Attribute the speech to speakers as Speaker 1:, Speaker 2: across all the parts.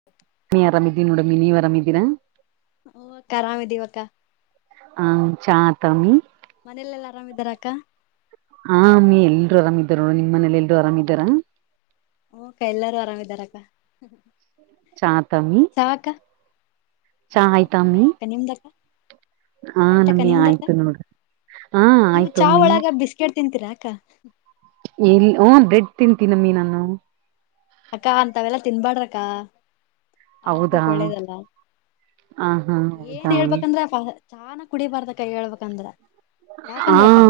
Speaker 1: ಹ
Speaker 2: ಆರಾಮ ನೋಡ ಮಿನ ನೀವು ಆರಾಮಿದ್ದೀರಾ.
Speaker 1: ಹು ಅಕ್ಕಾ ಆರಾಮಿದಿವಕ್ಕಾ
Speaker 2: ಹ ಚಾ ಆತಮ್ಮಿ
Speaker 1: ಮನೆಯಲೆೆಲ್ಲಾ ಆರಾಮ್ ಇದ್ದಾರಾ ಅಕ್ಕಾ
Speaker 2: ಆ ಅಮಿ ಎಲ್ರು ಆರಾಮಿದಾರ ನಿಮ್ಮಲ್ಲಿ ಎಲ್ಲರು ಆರಾಮ ಇದ್ದಾರಾ
Speaker 1: ಹುಂ ಅಕ್ಕಾ ಎಲ್ಲಾರು ಆರಾಮಿದಾರಕ್ಕಾ
Speaker 2: ಚಾ ಆತಮಿ
Speaker 1: ಹಾ ಅಕ್ಕಾ
Speaker 2: ಚಾ ಆಯ್ತಾಮಿ
Speaker 1: ನಿಮ್ದ ಅಕ್ಕ ಆಯ್ತಕ್ಕ
Speaker 2: ನಮ್ಮಿ
Speaker 1: ನಿಮ್ದಕ್ಕಾ
Speaker 2: ಆಯ್ತು ನೋಡ್ರಿ ಹಾ
Speaker 1: ನೀವು
Speaker 2: ಆಯ್ತು
Speaker 1: ಚಾವ
Speaker 2: ಅಮ್ಮಿ
Speaker 1: ಒಳಗ ಬಿಸ್ ಬಿಸ್ಕೆಟ್ ತಿಂತೀರಾ ಅಕ್ಕಾ
Speaker 2: ಇಲ್ಲಿ ಓ ಬ್ರೆಡ್ ತಿಂತಿ ನಮ್ಮಿ ನಾನು.
Speaker 1: ಅಕ್ಕಾ ಅಂತಾವೆಲ್ಲಾ ತಿನ್ಬಾಡ್ರಕ್ಕಾ
Speaker 2: ಹೌದಾ
Speaker 1: ಆರೋಗ್ಯಕ್ಕೆ
Speaker 2: ಹ
Speaker 1: ಒಳ್ಳೇದಲ್ಲಾ
Speaker 2: ಹಾ
Speaker 1: ಏನ್
Speaker 2: ಹೌದಾ
Speaker 1: ಹೇಳ್ಬೇಕಂದ್ರ ಚಾ ನ ಕುಡಿಬಾರದ ಅಕ್ಕಾ ಹೇಳಬೇಕ ಅಂದ್ರ
Speaker 2: ಹಾ
Speaker 1: ಯಾಕಂದ್ರೆ ಅಕ್ಕಾ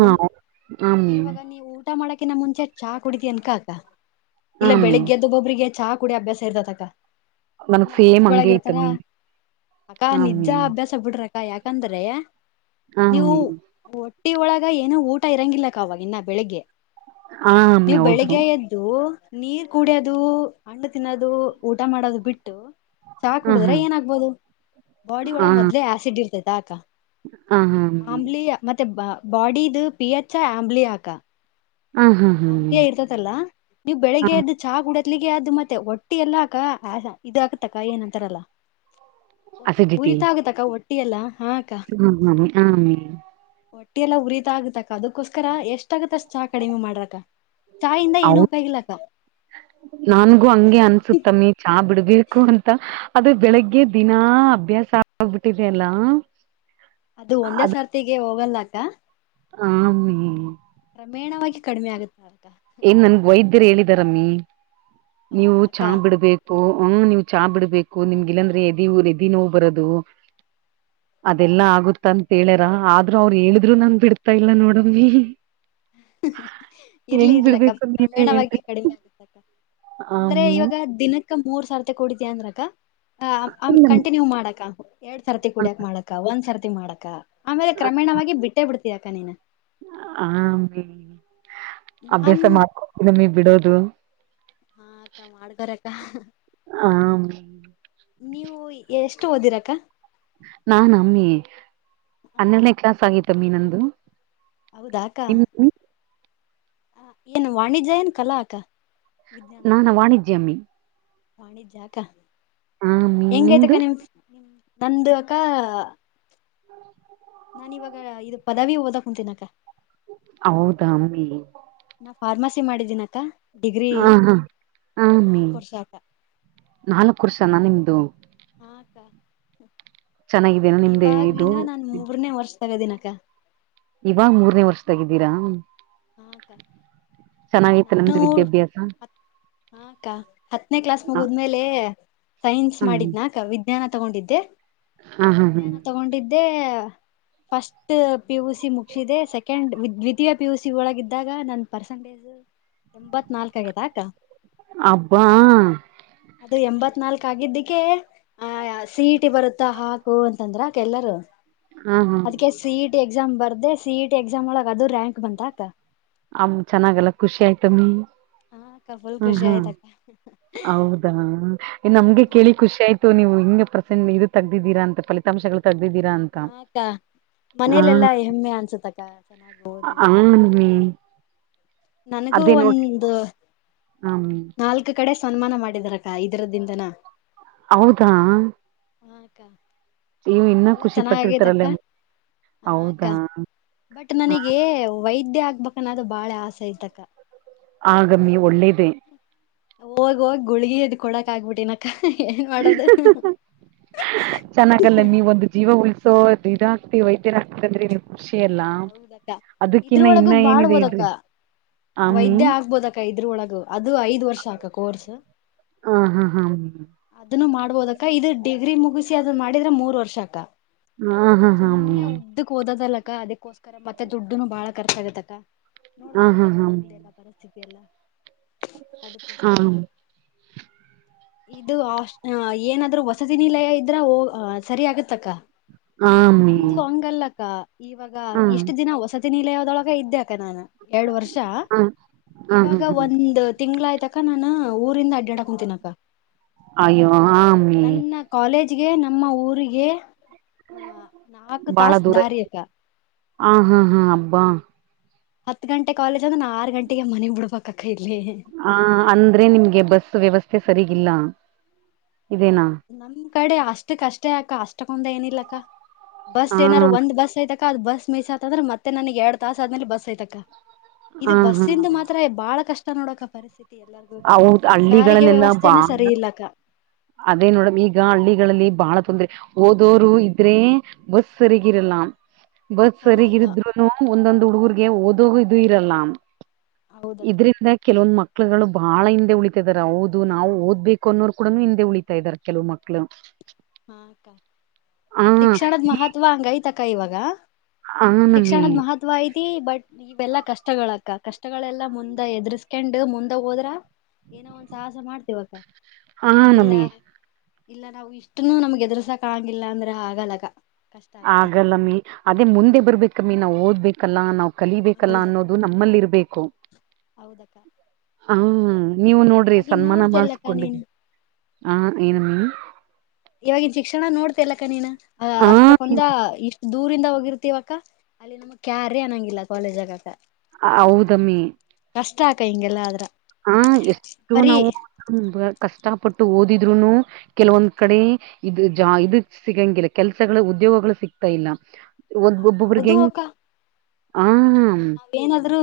Speaker 2: ಆಮ್ಮಿ
Speaker 1: ಇವಾಗ ನೀವು ಊಟಾ ಮಾಡೋಕಿನ ಮುಂಚೆ ಚಹಾ ಕುಡಿತಿಯನ್ ಅಕ್ಕಾ ಇಲ್ಲಾ
Speaker 2: ಆಮ್ಮಿ
Speaker 1: ಬೆಳಗ್ಗೆ ಒಬ್ಬೊಬ್ಬರಿಗೆ ಚಹಾ ಕುಡಿಯೋ ಅಭ್ಯಾಸ ಇರತ್ತೈತ ಅಕ್ಕಾ
Speaker 2: ನನಗ್
Speaker 1: ಇನ್ನ ಹಾಸಿ
Speaker 2: ಸೇಮ್ ಹಂಗೆ
Speaker 1: ಒಳಗಿರ್ತಾರಾ
Speaker 2: ಐತಮ್ಮಿ
Speaker 1: ಅಕ್ಕಾ
Speaker 2: ಆಮ್ಮಿ
Speaker 1: ನಿಜಾ ಅಭ್ಯಾಸ ಬಿಡ್ರಾ ಅಕ್ಕಾ ಯಾಕ್ ಅಂದ್ರೆ ನೀವು
Speaker 2: ಆಮ್ಮಿ
Speaker 1: ಹೋಟ್ಟಿ ಒಳಗ ಏನು ಊಟ ಇರಾಂಗಿಲಕ್ಕಾ ಅವಾಗ, ಇನ್ನ ಬೆಳಿಗ್ಗೆ
Speaker 2: ಆ ಅಮ್ಮಿ
Speaker 1: ನೀವು
Speaker 2: ಹೌದು
Speaker 1: ಬೆಳಿಗ್ಗೆ ಇದು ನೀರು ಕುಡಿಯೋದು, ಹಣ್ಣು ತಿನ್ನೋದು ಊಟ ಮಾಡೋದು ಬಿಟ್ಟು ಚಾಹ
Speaker 2: ಹ
Speaker 1: ಕುಡಿದರೆ
Speaker 2: ಹಾ
Speaker 1: ಏನಾಗಬಹುದು ಬಾಡಿ
Speaker 2: ಹ
Speaker 1: ಒಳಗ
Speaker 2: ಹ
Speaker 1: ಮೊದಲೇ ಆಸಿಡ್ ಇರ್ತೈತಾ ಅಕ್ಕಾ
Speaker 2: ಹಾ ಅಮ್ಮಿ
Speaker 1: ಆಮ್ಲೀಯ ಮತ್ತೆ ಬಾಡಿದು ಪಿಎಚ್ ಆಮ್ಲೀಯ ಅಕ್ಕಾ
Speaker 2: ಹ ಹಾ ಹಾ ಅಮ್ಮಿ.
Speaker 1: ಆಮ್ಲಿಯಾ ಇರ್ತತಲ್ಲಾ ನೀವು
Speaker 2: ಹ
Speaker 1: ಬೆಳಿಗ್ಗೆ ಎದ್ದು ಚಾ ಕುಡಿದ್ಮೇಲೆ, ಎದ್ದು ಮತ್ತೆ ಹೋಟ್ಟಿಯಲ್ಲಾ ಅಕ್ಕಾ. ಇದು ಆಗುತ್ತಾ ಕಾ ಏನಂತಾರಲ್ಲಾ
Speaker 2: ಅಸಿಡಿಟಿ
Speaker 1: ಉರಿತಾಗ ತಕ್ಕಾ ಹೋಟ್ಟಿ ಎಲ್ಲ ಹಾ ಅಕ್ಕಾ.
Speaker 2: ಹಾ ಹೌದಾ ಅಮ್ಮಿ
Speaker 1: ಹೋಟ್ಟಿಲ್ಲಾ ಉರಿತಾ ಆಗುತ್ತಾ ಅಕ್ಕಾ, ಅದಕ್ಕೋಸ್ಕರ ಎಷ್ಟು ಆಗುತ್ತೋ ಅಷ್ಟು ಚಾ ಕಡಿಮೆ ಮಾಡ್ರಿ ಅಕ್ಕಾ ಚಹಾದಿಂದ ಏನು ಉಪಯೋಗ ಇಲ್ಲ ಅಕ್ಕಾ
Speaker 2: ನನಗೂ ಹಂಗೆ ಅನ್ಸುತ್ತೆ ಅಮ್ಮಿ ಚಹಾ ಬಿಡಬೇಕು ಅಂತಾ ಅದು ಬೆಳಗ್ಗೆ ದಿನಾ ಅಭ್ಯಾಸ ಆಗಿಬಿಟ್ಟಿದೆ ಅಲ್ಲಾ
Speaker 1: ಅದು ಒಂದೇ ಸರ್ತಿಗೆ ಹೋಗಲ್ಲ ಅಕ್ಕಾ.
Speaker 2: ಹಾ ಅಮ್ಮಿ
Speaker 1: ಕ್ರಮೇಣವಾಗಿ ಕಡಿಮೆಯಾಗುತ್ತ ಅಕ್ಕಾ
Speaker 2: ನನಗೆ ವೈದ್ಯರು ಹೇಳಿದರು ಅಮ್ಮಿ ನೀವು
Speaker 1: ಹೌದಾಕ್ಕ
Speaker 2: ಚಾ ಬಿಡಬೇಕು. ಓಹ್, ನೀವು ಚಾ ಬಿಡಬೇಕು ನಿಮಗೆ ಇಲ್ಲಂದ್ರೆ ಎದಿಉರಿ ಓಹ್, ಎದಿ ನೋವು ಬರೋದು. ಅದೆಲ್ಲಾ ಆಗುತ್ತೆ ಅಂತ ಹೇಳ್ಯಾರಾ, ಆದ್ರೂ ಅವರು ಹೇಳಿದ್ರು ನಾನು ಬಿಡ್ತಾ ಇಲ್ಲ, ನೋಡಮ್ಮಿ.
Speaker 1: [inaudible] ಇರ್ಲಿ
Speaker 2: ಹೆಂಗ್
Speaker 1: ಇರ್ಲಕ್ಕಾ
Speaker 2: ಬಿಡ್ಬೇಕು ನೀವೇ
Speaker 1: ಕ್ರಮೇಣವಾಗಿ
Speaker 2: ಹೇಳ್ರಿ
Speaker 1: ಕಡಿಮೆ ಆಗುತ್ತೆ ಅಂದ್ರೆ
Speaker 2: ಆಮ್ಮಿ
Speaker 1: ಇವಾಗ ದಿನಕ್ಕೆ. ಅಕ್ಕ, ಮೂರ್ ಸಾರ್ಥೆ ಕೂಡಿದೆಯಾ ಅಂದ್ರಾ ಅಕ್ಕಾ ಅಂ, ಕಂಟಿನ್ಯೂ ಮಾಡಾಕ್ಕಾ. ಎರಡ್ ಸರತಿ ಕೂಡಾಕ್ ಮಾಡಕ್ಕಾ, ಒಂದ್ ಸರತಿ ಮಾಡಕ್ಕಾ, ಆಮೇಲೆ ಕ್ರಮೇಣವಾಗಿ ಬಿಟ್ಟೇ ಬಿಡ್ತೀ ಅಕ್ಕಾ ನೀನ್
Speaker 2: ಹಾ ಅಮ್ಮಿ
Speaker 1: ನಾನ್
Speaker 2: ಅಭ್ಯಾಸ ಮಾಡ್ಕೊಡ್ತರ ಬಿಡೋದು.
Speaker 1: ಹಾ ಅಕ್ಕಾ ಮಾಡ್ಕೋರಕ್ಕಾ
Speaker 2: ಆಮ್ಮಿ
Speaker 1: ನೀವು ಎಷ್ಟು ಓದಿರಿ ಅಕ್ಕಾ
Speaker 2: ನಾನ್ ಅಮ್ಮಿ
Speaker 1: ಹ ಅಕ್ಕ.
Speaker 2: ಹನ್ನೆರಡನೇ ಕ್ಲಾಸ್ ಆಗಿತ್ತು ಅಮ್ಮಿ ನಂದು
Speaker 1: ಹೌದು ಅಕ್ಕ
Speaker 2: ನಿಮ್ದಮ್ಮಿ
Speaker 1: ಹ ಏನ್ ವಾಣಿಜ್ಯ ಏನ್ ಕಲಾ ಅಕ್ಕ
Speaker 2: ನಾನ ವಾಣಿಜ್ಯ ಅಮ್ಮಿ
Speaker 1: ವಾಣಿಜ್ಯ ಅಕ್ಕ
Speaker 2: ಹಾಮ್ಮಿ
Speaker 1: ಹೆಂಗೈತು
Speaker 2: ನಿಮ್ದು
Speaker 1: ಅಕ್ಕ ನಿಮ್ ನಂದು ಅಕ್ಕ ನಾನು ಈಗ ಇದು ಪದವಿ ಓದ್ತೀನಿ ಅಕ್ಕ
Speaker 2: ಹೌದಾ ಅಮ್ಮಿ
Speaker 1: ನಾನು ಫಾರ್ಮಸಿ ಮಾಡ್ತೀನಿ ಅಕ್ಕ
Speaker 2: ಹ ಹಾ ಹ ಅಮ್ಮಿ
Speaker 1: ವರ್ಷ ಅಕ್ಕ
Speaker 2: ನಾಲ್ಕು ವರ್ಷ ನಾ ನಿಮ್ದು
Speaker 1: ಹಾ ಅಕ್ಕ
Speaker 2: ಚೆನ್ನಾಗಿದೇನ ನಿಮ್ದ ಇದು
Speaker 1: ಇವಗ ನನ್ ಮೂರನೇ ವರ್ಷದಲ್ಲಿದ್ದೀನಿ ಅಕ್ಕ
Speaker 2: ಇವಾಗ ಮೂರನೇ ವರ್ಷದಾಗ ಇದ್ದೀರಾ
Speaker 1: ಹಾ ಅಕ್ಕ
Speaker 2: ಚೆನ್ನಾಗಿತ್ತು ನಿಮ್ಮದು ವಿದ್ಯಾಭ್ಯಾಸ.
Speaker 1: ಹ ಅಕ್ಕ, ಹತ್ತನೇ ಕ್ಲಾಸ್ ಮುಗಿದ ಮೇಲೆ ಸೈನ್ಸ್
Speaker 2: ಹ್ಮ್
Speaker 1: ಮಾಡಿದದ್ನೇ ಅಕ್ಕ ವಿಜ್ಞಾನ್ ವಿಜ್ಞಾನ ತಗೊಂಡಿದ್ದೆ
Speaker 2: ಹ ಹಾ ಹ್ಮ
Speaker 1: ವಿಜ್ಞಾನ ತಗೊಂಡಿದ್ ಫಸ್ಟ್ ಪಿಯುಸಿ ಮುಗಿಸಿದೆ. ಸೆಕೆಂಡ್ ದ್ವಿತೀಯ ಪಿಯುಸಿ ಪ್ ಯು ಸಿ ಒಳಗ ಇದಿದ್ದಾಗ ನನ್ ಪರ್ಸೆಂಟೇಜ್ ಎಂಬತ್ ನಾಲ್ಕ ಆಗೈತಾಕಾ
Speaker 2: ಅಬ್ಬಾ
Speaker 1: ಅದು ಎಂಬತ್ ನಾಲ್ಕ ಆಗಿದ್ದಿಕ್ಕೇ ಆ ಸಿ ಇ ಟಿ ಬರುತ್ತಾ ಹಾಕು ಅಂತಂದ್ರ ಎಲ್ಲರು
Speaker 2: ಹಾ ಹಾ
Speaker 1: ಅದ್ಕ್ಕೆ ಸಿ ಇ ಟಿ ಎಕ್ಸಾಮ್ ಬರ್ದೆ ಸಿ ಇ ಟಿ ಎಕ್ಸಾಮ್ ಒಳಗ ಅದು ರ್ಯಂಕ್ ಬಂತ ಅಕ್ಕಾ
Speaker 2: ಅಮ್ ಚೆನ್ನಾಗಲ್ಲ ಖುಷಿ ಆಯ್ತಮ್ಮಿ
Speaker 1: ಹಾ ಅಕ್ಕ ಫುಲ್
Speaker 2: ಹ್
Speaker 1: ಖುಷಿ
Speaker 2: ಹ್
Speaker 1: ಆಯ್ತಕ್ಕ
Speaker 2: ಹೌದಾ ನಮಗೆ
Speaker 1: ಹಾ
Speaker 2: ಕೇಳಿ
Speaker 1: ಅಕ್ಕ
Speaker 2: ಖುಷಿ ಆಯ್ತು ನೀವು ಹಿಂಗ ಪ್ರಸೆಂಟ್ ಮೀರಿ ತಗ್ದಿದ್ದೀರಾ ಅಂತ ಫಲಾಂಶಗಳು ತಗ್ದಿದ್ದೀರಾ ಅಂತ
Speaker 1: ಆ ಅಕ್ಕ ಮನೇಲೆೆಲ್ಲಾ ಹೆಮ್ಮೆ ಅನ್ಸತ್ತಕ್ಕ ಚೆನ್ನಾಗಿ
Speaker 2: ಹ ಹಾ
Speaker 1: ಓದಿದ್ರ
Speaker 2: ಅಮ್ಮಿ
Speaker 1: ನನಗೂ ಒಂದು
Speaker 2: ಹಾ ಅಮ್ಮಿ
Speaker 1: ನಾಲ್ಕು ಕಡೆ ಸನ್ಮಾನ ಮಾಡಿದಾರಕ್ಕ ಇದರದಿಂದನ
Speaker 2: ಹೌದಾ
Speaker 1: ಹ ಅಕ್ಕ
Speaker 2: ಇವು ಇನ್ನ
Speaker 1: ಎಲ್ಲಾ
Speaker 2: ಖುಷಿ
Speaker 1: ಚೆನ್ನಾಗಿದೆ
Speaker 2: ಪಟ್ಟಿರ್ತಾರಲ್ಲ
Speaker 1: ಅಕ್ಕ ಹ ಅಕ್ಕ
Speaker 2: ಹೌದಾ
Speaker 1: ಬಟ್
Speaker 2: ಹ
Speaker 1: ನನಗೆ ವೈದ್ಯ್ ವೈದ್ಯ್ ಆಗ್ಬೇಕನ್ನೋದು ಅದು ಬಾಳೆ ಆಸೆ ಐತಕ್ಕ
Speaker 2: ಆಗಮ್ಮಿ ಒಳ್ಳೇದೆ
Speaker 1: ಹೋಗ್ ಹೋಗಿ ಗುಳ್ಗಿ ಇದದ್ ಕೊಡಕ್ ಆಗ್ಬಿಟ್ಟಿನಕ್ಕ ಏನ್ ಮಾಡೋದು
Speaker 2: ಚೆನ್ನಾಗಲ್ಲೇ ನೀವ್ ಒಂದು ಜೀವ ಉಳಿಸಲ್ ಸೊ ಇದ್ ಇದಾಗಕ್ತಿ ವೈದ್ಯರ್ ಹಾಕ್ತಂದ್ರೆ ನೀವು ಖುಷಿ ಎಲ್ಲಾ
Speaker 1: ಹೌದಕ್ಕ
Speaker 2: ಅದಕ್ಕಿನ್ನ
Speaker 1: ಇದ್ರೊಳಗು
Speaker 2: ಇನ್ನ ಏನಿದೆ
Speaker 1: ಮಾಡ್ಬೋದಕ್ಕ
Speaker 2: ಇರ್ಲಿ
Speaker 1: ವೈದ್ಯ ಆಗ್ಬೋದಕ್ಕ ಇದ್ರೊಳಗ ಅದು ಐದ್ ವರ್ಷ ಅಕ್ಕ ಕೋರ್ಸ್
Speaker 2: ಹ ಹಾ ಹಾ
Speaker 1: ಅದನ್ನು ಮಾಡ್ಬೋದಕ್ಕ ಇದು ಡಿಗ್ರಿ ಮುಗಿಸಿ ಅದ್ ಮಾಡಿದ್ರೆ ಮೂರ್ ವರ್ಷ ಅಕ್ಕ
Speaker 2: ಹಾ ಹಾ ಹಾ ಅಮ್ಮಿ
Speaker 1: ಸುಮ್ಮನೆ ಉದ್ದಕ್ ಓದದಲ್ಲಕ್ಕ ಅದಕ್ಕೋಸ್ಕರ ಮತ್ತೆ ದುಡ್ಡುನು ಬಾಳ ಕರ್ಚಗತ್ತಕ್ಕ
Speaker 2: ಹಾ
Speaker 1: ನೋಡ್ದೆ ಎಲ್ಲ
Speaker 2: ಹಾ ಹಮ್
Speaker 1: ಎಲ್ಲ ಪರಿಸ್ಥಿತಿ ಎಲ್ಲ
Speaker 2: ಹಾ
Speaker 1: ಅದಕ್ಕೋಸ್ಕರ
Speaker 2: ಹಾ
Speaker 1: ಇದು ಹಾಸ್ಟ್ ಏನಾದ್ರು ವಸತಿ ನಿಲಯ ಇದ್ರ ಹೊ ಸರಿ ಆಗತ್ತಕ್ಕ
Speaker 2: ಅಮ್ಮಿ
Speaker 1: ನಮ್ದು ಹಂಗಲ್ಲಕ್ಕ ಇವಾಗ
Speaker 2: ಹಾ
Speaker 1: ಇಷ್ಟ
Speaker 2: ಹಾ
Speaker 1: ದಿನ ವಸತಿ ವಸತಿ ನಿಲಯ ದೊಳಗ ಇದ್ದಕ್ಕ ನಾನು ಎರಡು ವರ್ಷ
Speaker 2: ಹಾ ಹಾ
Speaker 1: ಇವಾಗ
Speaker 2: ಹಾ
Speaker 1: ಒಂದು ತಿಂಗ್ಳಾಯ್ತಕ ನಾನನ್ ಊರಿಂದ ಅಡ್ಡಾಡ ಕುಂತಿನಕ್ಕ.
Speaker 2: ಅಯ್ಯೋ ಆಮೀ.
Speaker 1: ಕಾಲೇಜ್ಗೆ ನಮ್ಮ ಊರಿಗೆ ಆ ನಾಲ್ಕು ತಾಸ ದಾರಿಆಯ್ದ.
Speaker 2: ಆ ಹಾ ಹಾ ಅಬ್ಬಾ.
Speaker 1: ಹತ್ ಗಂಟೆ ಕಾಲೇಜ್ ಅಂದ್ರ ನಾ ಆರ್ ಗಂಟೆಗೆ ಮನೆಗ್ ಬಿಡಬೇಕಕ್ಕ ಇಲ್ಲಿ.
Speaker 2: ಹ ಅಂದ್ರೆ ನಿಮ್ಗೆ ಬಸ್ ವ್ಯವಸ್ಥೆ ಸರಿಗಿಲ್ಲ ಇದೇನಾ.
Speaker 1: ನಮ್ ಕಡೆ ಅಷ್ಟ ಕಷ್ಟೇ ಅಕ್ಕ ಅಷ್ಟಕ್ಕಂದ ಏನ ಇಲ್ಲಕ್ಕ ಬಸ್
Speaker 2: ಹಾ
Speaker 1: ಏನಾರರು ಒಂದ್ ಬಸ್ ಐದ ಅ ಅದು ಬಸ್ ಮಿಸ್ ಆತ ಅಂದ್ರೆ ಮತ್ತೆ ನನಗ್ ಎರಡ್ ತಾಸ ಆದ್ಮೇಲೆ ಬಸ್ ಐ್ತಕ್ಕ
Speaker 2: ಹಾ
Speaker 1: ಇದು
Speaker 2: ಹಾ
Speaker 1: ಬಸ್ಸಿಂದ ಮಾತ್ರ ಬಾಳ ಕಷ್ಟ ನೋಡಕ ಪರಿಸ್ಥಿತಿ ಎಲ್ಲರಿಗು
Speaker 2: ಹೌದ್
Speaker 1: ಸಾರಿಗೆ
Speaker 2: ಹಳ್ಳಿಗಳಲ್ಲೆಲ್ಲಾ
Speaker 1: ವ್ಯವಸ್ಥೆನ
Speaker 2: ಬಾಳ
Speaker 1: ಸರಿ ಇಲ್ಲಕ್ಕ.
Speaker 2: ಅದೇ ನೋಡಮ್ ಈಗ ಹಳ್ಳಿಗಳಲ್ಲಿ ಬಾಳ ತೊಂದ್ರರೆ ಓದೋರು ಇದ್ರೆ. ಬಸ್ ಸರಿಗೆ ಇರಲ್ಲ. ಬಸ್
Speaker 1: ಹೌದಕ್ಕ
Speaker 2: ಸರಿಗರಿದ್ರುನು ಒಂದೊಂದ್ ಹುಡುಗರ್ಗೆ ಓದೋಗ ಇದು ಇರಲ್ಲ.
Speaker 1: ಹೌದಕ್ಕ
Speaker 2: ಇದ್ರಿಂದ ಕೆಲವೊಂದು ಮಕ್ಳುಗಳು. ಬಾಳ ಹಿಂದೆ ಉಳಿತಾ ಇದಾರ ಹೌದು ನಾವು ಓದ್ಬೇಕು ಅನ್ನೋರು ಕೂಡ ಹಿಂದೆ ಉಳಿತಾ ಇದಾರೆ ಕೆಲವು ಮಕ್ಕಳು.
Speaker 1: ಹಾ ಶಿಕ್ಷಣದ ಮಹತ್ವ ಹಂಗೈತಕ್ಕ ಇವಾಗ.
Speaker 2: ಹ ನಮ್ಮಿ
Speaker 1: ಶಿಕ್ಷಣದ ಮಹತ್ವ ತ್ವಾ ಐತಿ ಬಟ್ ಇವೆಲ್ಲಾ ಕಷ್ಟಗಳಕ್ಕ ಕಷ್ಟಗಳೆಲ್ಲಾ ಮುಂದ ಎದರ್ಸ್ಕಂಡ್ ಮುಂದಾಗ ಹೋದ್ರ. ಏನೋ ಒಂದ ಸಾಹಸ ಮಾಡ್ತೇವಕ್ಕ
Speaker 2: ಹ
Speaker 1: ಇಲ್ಲ
Speaker 2: ನಮ್ಮಿ
Speaker 1: ಇಲ್ಲ ನಾವು ಇಷ್ಟ ಅಷ್ಟ ನಮ್ಗೆ ಎದುರು ಸಾಕಕ್ ಆಗಿಲ್ಲ ಅಂದ್ರೆ ಆಗಲ್ಲ ಅಕ್ಕ.
Speaker 2: ಆಗಲ್ಲಮ್ಮಿ ಅದೇ ಮುಂದೆ ಬರ್ಬೇಕಮ್ಮಿ ನಾವ್ ಓದ್ಬೇಕಲ್ಲಾ ನಾವ್ ಕಲಿಬೇಕಲ್ಲ
Speaker 1: ಹೌದಕ್ಕ
Speaker 2: ಅನ್ನೋದು. ಇದು ನಮ್ಮಲ್ಲಿ ಇರ್ಬೇಕು.
Speaker 1: ಹೌದಕ್ಕ.
Speaker 2: ಹಾ ನೀವು ನೋಡ್ರಿ
Speaker 1: ಇವಾಗಿನ್
Speaker 2: ಸನ್ಮಾನ
Speaker 1: ನೋಡ್ತಿಲ್ಲಕ್ಕ
Speaker 2: ಮಾಡಸ್ಕೊಂಡ್ರಿ
Speaker 1: ನೀನು
Speaker 2: ಹ ಏನ ನಮ್ಮೀ.
Speaker 1: ಇವಾಗಿ ಈ ಶಿಕ್ಷಣ ನೋಡ್ತಿಲಕ್ಕ ನೀನ್ ಅ
Speaker 2: ಹ
Speaker 1: ಅಷ್ಟಕ್ಕೊಂದ ಇಷ್ಟ ದೂರಿಂದ ಹೋಗಿರ್ತಿವಕ್ಕ ಅಲ್ಲಿ ನಮ್ಗ್ ಕ್ಯಾರಿ ಅನ್ನಂಗಿಲ್ಲ ಕಾಲೇಜ್ ಆಗಕ.
Speaker 2: ಹೌದಮ್ಮಿ.
Speaker 1: ಕಷ್ಟ ಆಕ ಹಿಂಗೆಲ್ಲ ಆದ್ರ.
Speaker 2: ಹಾ ಎಷ್ಟು
Speaker 1: ಬರೀ
Speaker 2: ನಾವು ಕಷ್ಟಪಟ್ಟು ಓದಿದ್ರುನು. ಕೆಲವೊಂದ್ ಕಡೆ ಇದು ಜಾ ಇದದು ಸಿಗಂಗಿಲ್ಲ ಕೆಲ್ಸಗಳು ಉದ್ಯೋಗಗಳು ಸಿಗ್ತಾ ಇಲ್ಲ. ಒಬ್ ಒಬ್ಬೊಬ್ರಿಗೆ
Speaker 1: ಹೌದು
Speaker 2: ಹೆಂಗ
Speaker 1: ಅಕ್ಕ
Speaker 2: ಆ.
Speaker 1: ನಾವ್ ಏನಾದ್ರು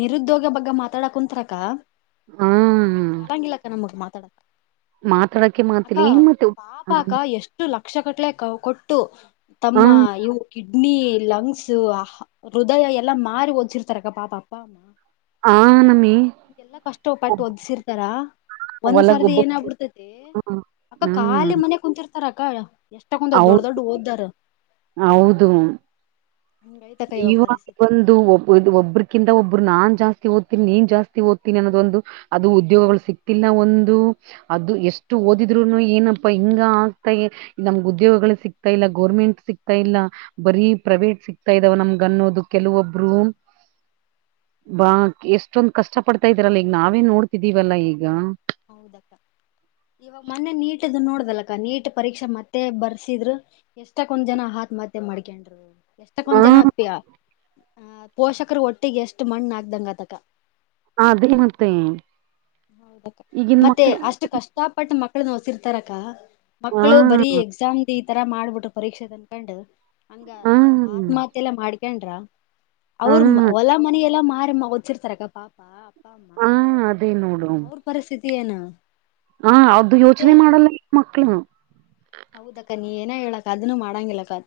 Speaker 1: ನಿರುದ್ಯೋಗ ಬಗ್ ಮಾತಾಡ ಕುಂತರಕ.
Speaker 2: ಹಾ
Speaker 1: ಅರಂಗಿಲ್ಲಾಕ್ಕ ನಮಗೆ ಮಾತಾಡ.
Speaker 2: ಮಾತಾಡಕ್ಕೆ ಮಾತಿಲಿ ಏನ್ ಮಾ
Speaker 1: ಷ್ಟು ಲಕ್ಷ ಕಟ್ಲೆ ಕೊಟ್ಟು ತಮ್ಮ ಇವು. ನ್ನಿ ಲಂಗ್ಸ ಹೃದಯ ಎಲ್ಲಾ ಮಾರಿ ಓದ್ಸಿರ್ ತರಕ ಪಾಪ ಅಪ್ಪ ಅಮ್ಮ.
Speaker 2: ಆನಮೀ.
Speaker 1: ಎಲ್ಲಾ ಕಷ್ಟ ಪಾಟ್ಟು ಒಓದ್ಸಿರ್ತಾರ ಒಂದ್
Speaker 2: ಒಲಗ
Speaker 1: ಸರ್ದಿ
Speaker 2: ಒಬ್ಬ
Speaker 1: ಏನಾಗಗ್ಬಿಡ್ತತಿ. ಅಕ್ಕ
Speaker 2: ಹ್ಮ
Speaker 1: ಖಾಲಿ ಮನೆ ಕುಂತಿರ್ತಾರ ಅಕ್ಕ ಎಷ್ಟ ಕುಂದ ದೊಡ್ಡ
Speaker 2: ಹೌದ್
Speaker 1: ದೊಡ್ಡ ಓದ್ದಾರ.
Speaker 2: ಹೌದು
Speaker 1: ಹಂಗೈತಕ್ಕ
Speaker 2: ಇವಾಗ
Speaker 1: ಪರಿಸ್ಥಿತಿ
Speaker 2: ಬಂದು ಒ ಒ ಒಬ್ರಕಿಂತ ಒಬ್ಬರು ನಾ ಜಾಸ್ತಿ ಓದ್ತಿನನಿ ನೀನ್ ಜಾಸ್ತಿ ಓದ್ತಿನಿನ್ನೋದೊಂದು. ಅದು ಉದ್ಯೋಗಗಳು ಸಿಕ್ತಿಲ್ಲ ಒಂದು ಅದು ಎಷ್ಟು
Speaker 1: ಹೌದಕ್ಕ
Speaker 2: ಓದಿದ್ರುನು ಏನ ಹಿಂಗ ಆಗ್ತಾ ನಮ್ಗ ಉದ್ಯೋಗಗಳು ಸಿಕ್ತಾ ಇಲ್ಲ ಗೋರ್ಮೆಂಟ್ ಸಿಗ್ತಾ ಇಲ್ಲ. ಬರೀ ಪ್ರೈವೇಟ್ ಸಿಕ್ತಾ ಇದಾವ ನಮ್ಗ ಅನ್ನೋದು ಕೆಲವೊಬ್ರು. ಬಾ ಎಷ್ಟೊಂದ್ ಕಷ್ಟ ಪಡ್ತಾ ಇದ್ದೀರಲ್ಲ ಈಗ ನಾವೇ ನೋಡ್ತಿದೀವಲ್ಲಾ ಈಗ
Speaker 1: ಹೌದಕ್ಕ ಇವಾಗ ಮೊನ್ನೆ ನೀಟ್ದ ನೋಡ್ದಲಕ್ಕ ನೀಟ್ ಪರೀಕ್ಷೆ ಮತ್ತೆ ಬರ್ಸಿದ್ರು ಎಷ್ಟಕ್ಕೊಂದ್ ಜನ ಆತ್ಮಹತ್ಯೆ ಮಾಡ್ಕೊಂಡರು
Speaker 2: ಹಾ
Speaker 1: ಎಷ್ಟಕ್ಕೊಂದ್ ಜನ ಅ ಪ ಆ ಪೋಷಕರು ಒಟ್ಟಿಗೆ ಎಷ್ಟು ಮಣ್ ಆಕ್ದಂಗ್ ಅತಕ್ಕ
Speaker 2: ಅದೇ ಮತ್ತೆ
Speaker 1: ಹೌದಕ್ಕ
Speaker 2: ಈಗಿನ್
Speaker 1: ಮತ್ತೆ
Speaker 2: ಮಕ್ಳು
Speaker 1: ಅಷ್ಟು ಕಷ್ಟ ಪಟ್ ಮಕ್ಕಳನ್ನ ಹೊಸಿರ್ತಾರಕ್ಕ
Speaker 2: ಹಾ
Speaker 1: ಮಕ್ಕಳು ಬರೀ ಎಕ್ಸಾಮ್ದ ಈ ತರ ಮಾಡ್ಬಿಟ್ಟು ಪರೀಕ್ಷೆ ಅನ್ಕಂಡ್ ಹಂಗ
Speaker 2: ಹಾ
Speaker 1: ಆತ್ಮಹತ್ಯ ಎಲ್ಲ ಮಾಡ್ಕೊಂಡ್ರ
Speaker 2: ಹಾ
Speaker 1: ಅವ್ರ ಹೊಲ ಮನ ಎಲ್ಲ ಮಾರಿ ಹೊಚ್ಚಿರ್ತಾರಕ್ಕ ಪಾಪ
Speaker 2: ಹಾ ಅದೇ ನೋಡು
Speaker 1: ಅವ್ರ ಪರಿಸ್ಥಿತಿ ಎನಾ
Speaker 2: ಹ ಅದು ಯೋಚನೆ ಮಾಡಲ್ಲ ಮಕ್ಳು
Speaker 1: ಹೌದಕ್ಕ ನೀ ಏನ ಹೇಳಕ್ಕ ಅದನ್ನ ಮಾಡಂಗಿಲ್ಲಕ್ಕ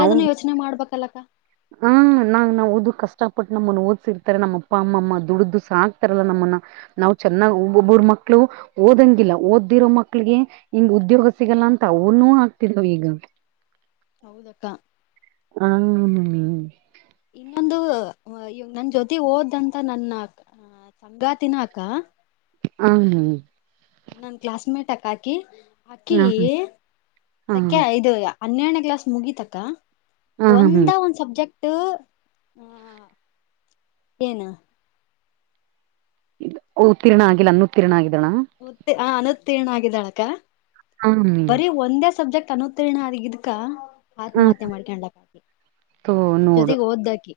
Speaker 2: ಅವು
Speaker 1: ಯೋಚನೆ ಮಾಡ್ಬೇಕಲ್ಲಕ್ಕ [unintelligible]
Speaker 2: [unintelligible] ನಾಗ ನಾ ಓದ ಕಷ್ಟಪಟ್ಟ ನಮ್ಮನ್ನು ಓದ್ಸಿರ್ತಾರೆ ನಮ್ಮ ಅಪ್ಪ ಅಮ್ಮಮ್ಮ ದುಡ್ದು ಸಾಕ್ತಾರಲ್ಲಾ ನಮ್ಮನ್ನ ನಾವ್ ಚೆನ್ನಾಗ್ ಒಬ್ ಒಬ್ಬರ್ ಮಕ್ಳು ಓದಂಗಿಲ್ಲ ಓದ್ದಿರೋ ಮಕ್ಳಿಗೆ ಹಿಂಗ್ ಉದ್ಯೋಗ ಸಿಗಲ್ಲ ಅಂತ ಅವನುೂ ಆಗ್ತಿದಾವ ಈಗ
Speaker 1: ಹೌದಕ್ಕ
Speaker 2: ಹಾ
Speaker 1: ಇನ್ನೊಂದು ಇವ್ ನನ್ ಜೊತೆ ಹೋದಂತ ನನ್ನ ಸಂಗಾತಿನ ಅಕ್ಕ
Speaker 2: ಹಾ ಹಾ
Speaker 1: ನನ್ ಕ್ಲಾಸ್ಮೇಟ್ ಅಕ ಹಾಕಿ ಆಕಿ
Speaker 2: ಹ
Speaker 1: ಸಕ
Speaker 2: ಹ
Speaker 1: ಇದು ಹನ್ನೆರಡನೇ ಕ್ಲಾಸ್ ಮುಗಿತಕ ಒಂದ
Speaker 2: ಹ್ಮ್
Speaker 1: ಒಂದ್ ಸಬ್ಜೆಕ್ಟ್ ಏನು
Speaker 2: ಇ ಉತ್ತೀರ್ಣ ಆಗಿಲ್ಲ ಅನ್ನು ಉತ್ತೀರ್ಣ ಆಗಿದಳ
Speaker 1: ಆ ಅನುತ್ತೀರ್ಣ ಆಗಿದಾಳಕ್ಕ
Speaker 2: ಹ್ಮ
Speaker 1: ಬರೀ ಒಂದೇ ಸಬ್ಜೆಕ್ಟ್ ಅನುತ್ ತಿರ್ಣ ಅಗಿಇದ್ಕ
Speaker 2: ಹ
Speaker 1: ಆತ್ಮಹತ್ಯೆ ಮಾಡ್ಕಂಡ ಆಕಿ ನನ್ ಜೊತೆ ಓದ್ ಆಕಿ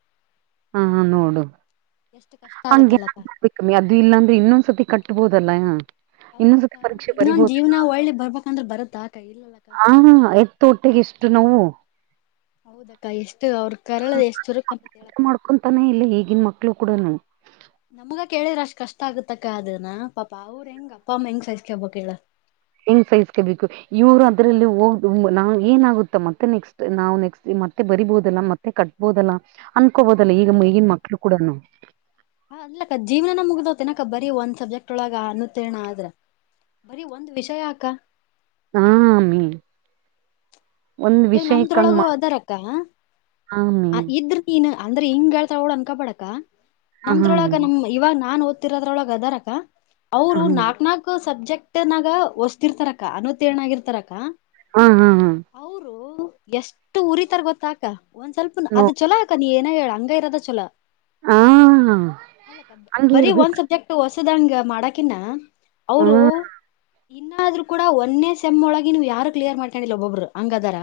Speaker 2: ಹಾ ನೋಡು
Speaker 1: ಎಷ್ಟು ಕಷ್ಟ
Speaker 2: ಹ
Speaker 1: ಆಗತ್ತಲ್ಲಕ್ಕ
Speaker 2: [inaudible] ಕಮ್ಮಿ ಅದು ಇಲ್ಲಾಂದ್ರೆ ಇನ್ನೊಂದ್ಸತಿ ಕಟ್ಬೋದಲ್ಲಾ
Speaker 1: ಹೌದಕ್ಕ ಇನ್ನೊಂದ್ ಜೀವನ ಒಳ್ಳೆ ಬರ್ಬೇಕಂದ್ರೆ ಬರುತ್ತ ಆಕ ಇಲ್ಲಲ್ಲಕ್ಕ
Speaker 2: ತೋಟಗಿಷ್ಟು ನೋವು
Speaker 1: ಹೌದಕ್ಕ ಎಷ್ಟು ಅವ್ರರು ಕರಳ ಎಷ್ಟು ಚುರುಕ್ ಅಂತ ಹೇಳಕ್ಕ
Speaker 2: ಅಕೊಂತಾನೆ ಇಲ್ಲ ಈಗಿನ ಮಕ್ಳು ಕೂಡನು
Speaker 1: ನಮಗ ಕೇಳಿದ್ರ ಅಷ್ಟ್ ಕಷ್ಟ ಆಗತ್ತಕ್ಕ ಅದುನ್ನ ಪಾಪಾ ಅವ್ರ ಹೆಂಗ ಅಪ್ಪ ಅಮ್ಮ ಹೆಂಗ್ ಸೈಸ್ಕಬೇಕ್ ಹೇಳ
Speaker 2: ಯಂಗ್ ಸೈಸ್ಕ ಬೇಕು ಇವರು ಅದ್ರಲ್ಲಿ ಹೋಗ ನಾ ಏನ ಆಗುತ್ತ ಮತ್ತೆ ನೆಕ್ಸ್ಟ್ ನಾವು ನೆಕ್ಸ್ಟ್ ಮತ್ತೆ ಬರಿಬಹುದಲ್ಲ ಮತ್ತೆ ಕಟ್ ಬೋದಲ್ಲ
Speaker 1: ಹಾ
Speaker 2: ಅನ್ಕೋಬೋದಲ್ಲ ಈಗ ಈಗಿನ ಮಕ್ಳು ಕೂಡನು
Speaker 1: ಹ ಅಲ್ಲಕ್ಕ ಜೀವ್ನನೆ ಮುಗ್ದೋಯ್ತ ತೆನಕ ಬರಿ ಒಂದ ಸಬ್ಜಕ್ಟ್ ಒಳ ಅನುತೀರ್ಣ ಆದ್ರ ಬರೀ ಒಂದ್ ವಿಷಯ ಅಕ್ಕ
Speaker 2: ಹಾಮಿ ಒಂದ್
Speaker 1: ಈಗ
Speaker 2: ವಿಷಯಕ್ಕಂಗ
Speaker 1: ನಮ್ದ್ರೊಳಗೂ
Speaker 2: ಮಾಡ ಅಮ್ಮಿ
Speaker 1: ಅ ಇದ್ರ ನೀನ್ ಅಂದ್ರೆ ಹಿಂಗ್ ಹೇಳ್ತ ಅವಳ ಅನ್ಕಬಡಕ
Speaker 2: ಹ ಹಾ
Speaker 1: ನಮ್ದ್ರೊಳಗ ನಮ ಇವಾಗ ನಾನ್ ಓದ್ತಿರೋದ್ರೊಳಗೆ ಅದರಕ ಅವ್ರು
Speaker 2: ಅಮ್ಮಿ
Speaker 1: ನಾಕ್ ನಾಕು ಸಬ್ಜೆಕ್ಟ್ ಒಟ್ಟನಾಗ ಹೊಸ್ತಿರ್ತಾರಕ್ಕ ಅನುತೀಣಗರ್ತಾರಕ್ಕ
Speaker 2: ಹ ಹಾ ಹಾ ಹಾ
Speaker 1: ಅವ್ರು ಎಷ್ಟು ಉರಿತರ್ ಗೊತ್ತಾಕ ಒಂದ್ ಸ್ವಲ್ಪ
Speaker 2: ನೋ
Speaker 1: ಅದ್ ಚೊಲೋ ಅಕ ನೀ ಏನೋ ಹೇಳ ಹಂಗ ಇರೋದ ಚೊಲೋ
Speaker 2: ಹ
Speaker 1: ಅಲ್ಲ ಕ
Speaker 2: ಹಂಗೆ
Speaker 1: ಬರಿ ಒಂದ್
Speaker 2: ಇರ್ಬೇಕು
Speaker 1: ಸಬ್ಜೆಕ್ಟ್ ಹೊಸದಂಗ ಮಾಡಕಿನ
Speaker 2: ಹ
Speaker 1: ಅವರು ಇನ್ನಾದ್ರು ಕೂಡ ಒನ್ನೆ ಸೆಮ್ ಒಳಗೆ ನೀವ್ ಯಾರು ಕ್ಲಿಯರ್ ಮಾಡ್ಕೊಂಡಿಲ್ಲ ಒಬೊಬ್ಬರು ಹಂಗದಾರ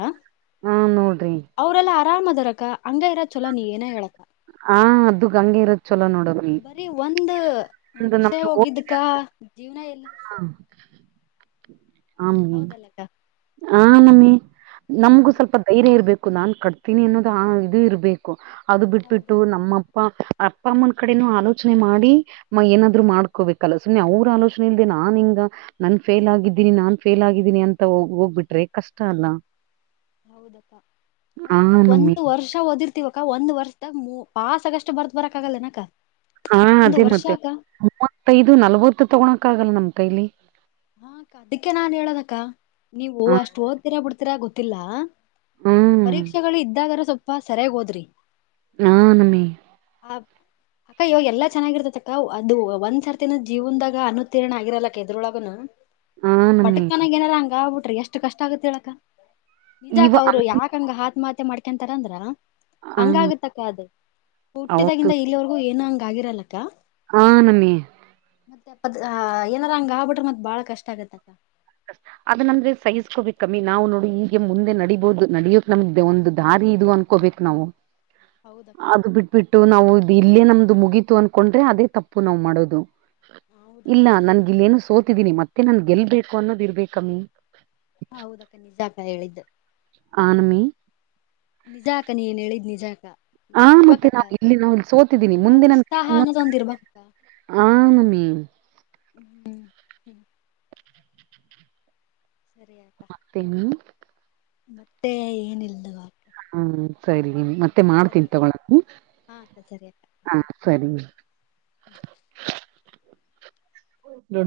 Speaker 2: ಹಾ ನೋಡ್ರಿ
Speaker 1: ಅವ್ರಲ್ಲ ಆರಾಮ ಅದರಕ ಹಂಗ ಇರೋ ಚೊಲೋ ನೀ ಏನ ಹೇಳಕ್ಕ
Speaker 2: ಹ ಅದು ಹಂಗೆ ಇರೋದ್ ಚಲೋ ನೋಡಮ್ಮಿ
Speaker 1: ಬರೀ ಒಂದ
Speaker 2: ಒಂದು
Speaker 1: ವಿಷಯ ಹೋಗಿದ್ದಕ್ಕ ಜೀವ್ನ ಎಲ್ಲಿ
Speaker 2: ಹಾ ಹಾ ಅಮ್ಮಿ
Speaker 1: ಹೌದಲ್ಲಕ್ಕ
Speaker 2: ಹಾ ನಮ್ಮಿ ನಮಗೂ
Speaker 1: ಹ
Speaker 2: ಸ್ವಲ್ಪ ಧೈರ್ಯ ಇರ್ಬೇಕು ನಾನ್ ಕಟ್ತೀನಿ ಅನ್ನೋದು ಆ ಇದು ಇರ್ಬೇಕು ಅದು ಬಿಟಿಬಿಟ್ಟು
Speaker 1: ಹೌದಕ್ಕ
Speaker 2: ನಮ್ಮಪ್ಪ ಅಪ್ಪ ಅಮ್ಮನ ಕಡೆನೂ ಆಲೋಚನೆ ಮಾಡಿ ಮಾ ಏನಾದ್ರು ಮಾಡ್ಕೋಬೇಕಲ್ಲ ಸುಮ್ಮನೆ ಅವ್ರ ಆಲೋಚನೆ ಇಲ್ದೆ ನಾ ಹಿಂಗ ನನ್ ಫೇಲ್ ಆಗಿದ್ದೀನಿ ನಾನ್ ಫೇಲ್ ಆಗಿದ್ದೀನಿ ಅಂತ ಹೋಗ್ ಹೋಗ್ಬಿಟ್ರೆ ಕಷ್ಟ ಅಲ್ಲ
Speaker 1: ಹೌದಕ್ಕ
Speaker 2: ಆ
Speaker 1: ಅಲ್ಲಕ್ಕ
Speaker 2: ನಮ್ಮಿ
Speaker 1: ಒಂದು ವರ್ಷ ಓದಿರ್ತಿವಕ್ಕಾ ಒಂದು ವರ್ಷದಾಗ ಪಾಸಸ್ಗಷ್ಟು ಬರ್ ಬರಕಕ್ಕಗಲ್ಲೇನಕ
Speaker 2: ಹಾ ಅದೇ ಮತ್ತೆ ಮೂವತ್ತೈದು ನಲ್ವತ್ತು ತಗೊಳಕ್ ಆಗಲ್ಲ ನಮ್ ಕೈಲಿ
Speaker 1: ಹಾ ಅಕ್ಕಾ ಅದಕ್ಕೆ ನಾನ್ ಹೇಳದಕ್ಕ ನೀವು
Speaker 2: ಹ
Speaker 1: ಅಷ್ಟು ಓದ್ತೀರಾ ಬಿಡ್ತೀರಾ ಗೊತ್ತಿಲ್ಲಾ
Speaker 2: ಹ್ಮ್
Speaker 1: ಪರೀಕ್ಷೆಗಳು ಇದ್ದಾಗರ ಸ್ವಲ್ಪ ಸರಿಯಾಗೋದ್ರಿ
Speaker 2: ಹ ನಮ್ಮಿ
Speaker 1: ಆಬ್ ಈಗ ಎಲ್ಲ ಚನ್ನಾಗಿರ್ತತಕ್ಕ ಅದು ಒಂದ್ಸರ್ತಿನೂ ಜೀವನದಾಗ ಅನ್ಉತ್ತೀರ್ಣ ಆಗಿರಲ್ಲಕ್ಕ ಯಾವದ್ರೊಳಗುನು
Speaker 2: ಹಾ ನಮ್ಮಿ
Speaker 1: ಪಟಕ್ಕನಾಗ ಏನಾರ ಹಂಗ ಆಗ್ ಬಿಟ್ರಿ ಎಷ್ಟು ಕಷ್ಟ ಆಗತ್ತ ಹೇಳಕ್ಕ ನಿಜಾಕ
Speaker 2: ಇವ ಹಾ
Speaker 1: ಅವ್ರು ಯಾಕ್ ಹಂಗ್ ಆತ್ ಮಾತೆ ಮಾಡ್ಕೊತರ ಅಂದ್ರ ಹಂಗ ಆಗತ್ತಕ್ಕ ಅದು
Speaker 2: ಹೌದು
Speaker 1: ಹುಟ್ಟಿದಾಗಿಂದ ಇಲ್ಲಿವರೆಗೂ ಏನು ಹಂಗ ಆಗಿರಲ್ಲಕ್ಕ
Speaker 2: ಹಾ ನಮ್ಮಿ
Speaker 1: [unintelligible] ಏನಾರ ಹಂಗ ಆಗ್ಬಿಟ್ರೆ ಮತ್ ಬಾಳ ಕಷ್ಟ ಆಗತ್ತಕ್ಕ
Speaker 2: ಅದನ್ನಂದ್ರೆ ಸೈಜ್ಕೋ ಬಬೇಕ್ ಕಮ್ಮಿ ನಾವು ನೋಡಿ ಈಗೆ ಮುಂದೆ ನಡಬೋದು ನಡಿಯೋಕ್ ನಮ್ದ ಒಂದು ದಾರಿ ಇದು ಅನ್ಕೋ ಕೋಬೇಕ್ ನಾವು
Speaker 1: ಹೌದಕ್ಕ
Speaker 2: ಅದು ಬಿಟ್ ಬಿಟ್ಟು ನಾವು ಇಲ್ಲೇ ನಮ್ದು ಮುಗೀತು ಅನ್ಕೊಂಡ್ರೆ ಅದೇ ತಪ್ಪು ನಾವ್ ಮಾಡೋದು
Speaker 1: ಹೌದಕ್ಕ
Speaker 2: ಇಲ್ಲ ನನ್ಗ ಇಲ್ಲೇನು ಸೋತಿದ್ದೀನಿ ಮತ್ತೆ ನನ್ ಗೆಲ್ಬೇಕು ಅನ್ನೋದ್ ಇರ್ಬೇಕಮ್ಮಿ
Speaker 1: ಹ ಹೌದಕ್ಕ ನಿಜ ಅಕ್ಕ ಹೇಳಿದ್
Speaker 2: ಹಾ ನಮ್ಮಿ
Speaker 1: ನಿಜಾಕ್ಕ ನೀಏನ್ ಹೇಳಿದ್ ನಿಜಾಕ್ಕ
Speaker 2: ಹಾ ಮತ್ತೆ ನಾವು ಇಲ್ಲಿ ನಾ ಸೋತಿದ್ದೀನಿ
Speaker 1: ಆ
Speaker 2: ಮುಂದೆ ನಾನ್
Speaker 1: ಉತ್ಸಾಹ
Speaker 2: [unintelligible]
Speaker 1: [inaudible]
Speaker 2: ಹ ನಮ್ಮಿ
Speaker 1: ಹ್ಮ್ ಹ ಸರಿ ಆಯ್ತು
Speaker 2: ಮತ್ತೇ ನೀ
Speaker 1: ಮತ್ತೆ ಏನ ಇಲ್ಲ
Speaker 2: ಹ್ಮ್ ಸರಿ ಮತ್ತೆ ಮಾಡ್ತೀನಿ ತಗೊಳಮ್ಮಿ
Speaker 1: ಹಾ ಅಕ್ಕ ಸರಿ ಅಕ್ಕ
Speaker 2: ಹಾ
Speaker 1: ಬಾಯ್.
Speaker 2: ಸರಿ [unintelligible]